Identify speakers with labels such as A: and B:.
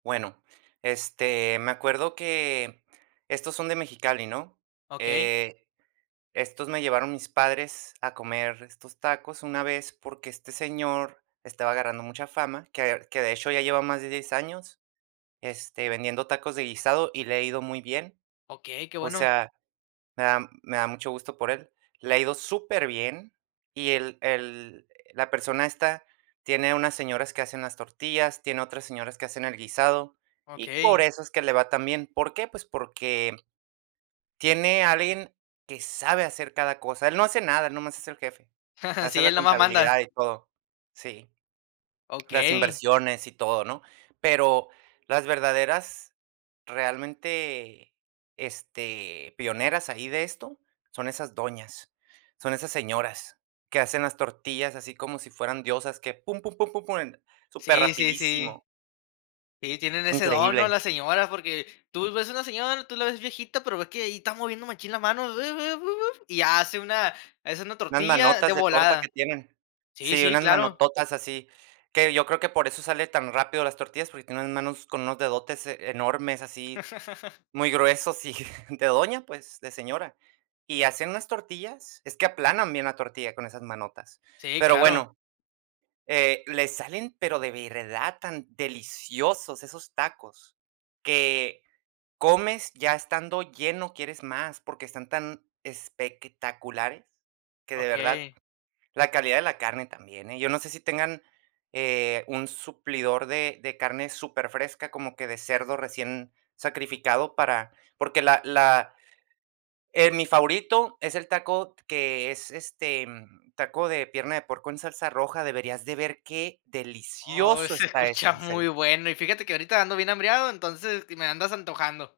A: Bueno, este, me acuerdo que estos son de Mexicali, ¿no?
B: Okey.
A: Eh, estos me llevaron mis padres a comer estos tacos una vez, porque este señor estaba agarrando mucha fama, que ver que de hecho, ya lleva más de 10 años, este, vendiendo tacos de guisado, y le ha ido muy bien.
B: Okey, qué
A: O
B: bueno.
A: sea, me da me da mucho gusto por él, le ha ido superbién, y el el la persona esta, tiene unas señoras que hacen las tortillas, tiene otras señoras que hacen el guisado, y por
B: Okey.
A: eso es que le va tan bien. ¿Por qué? Pues, porque tiene alguien que sabe hacer cada cosa. Él no hace nada, nomás es el jefe, hace
B: Sí,
A: la
B: él nomás manda.
A: contabilidad, y todo, sí. Las
B: Okey.
A: inversiones, y todo, ¿no? Pero las verdaderas, realmente, este, pioneras ahí de esto son esas doñas, son esas señoras, que hacen las tortillas así como si fueran diosas, que pum, pum, pum, pum, pum, súper
B: Sí, sí, sí.
A: rapidísimo.
B: Sí, tienen
A: Es
B: ese don, ¿no?
A: increíble.
B: Las señoras, porque tú ves una señora, tú la ves viejita, pero ves que ahí está moviendo machín la mano, bebe bu, buf. Y hace una es una
A: Unas
B: tortilla de
A: manotas de torta que
B: volada.
A: tienen.
B: Sí,
A: Sí,
B: sí,
A: unas
B: claro.
A: manototas así, que yo creo que por eso sale tan rápido las tortillas, porque tiene unas manos con unos dedotes enormes, así, muy gruesos y de doña, pues, de señora. Y hacían unas tortillas, es que aplanan bien la tortilla con esas manotas,
B: Sí,
A: pero
B: claro.
A: bueno, eh, les salen, pero de verdad, tan deliciosos esos tacos que comes, ya estando lleno, quieres más, porque están tan espectaculares, que, de verdad,
B: Okey.
A: la calidad de la carne también, ¿eh? Yo no sé si tengan, eh, un suplidor de de carne superfresca, como que de cerdo recién sacrificado para porque la la eh, mi favorito es el taco que es, este, taco de pierna de puerco en salsa roja. Deberías de ver qué
B: Oh,
A: delicioso
B: se
A: está eso,
B: escucha
A: en
B: muy
A: serio.
B: bueno. Y fíjate que ahorita ando bien hambreado, entonces, me andas antojando.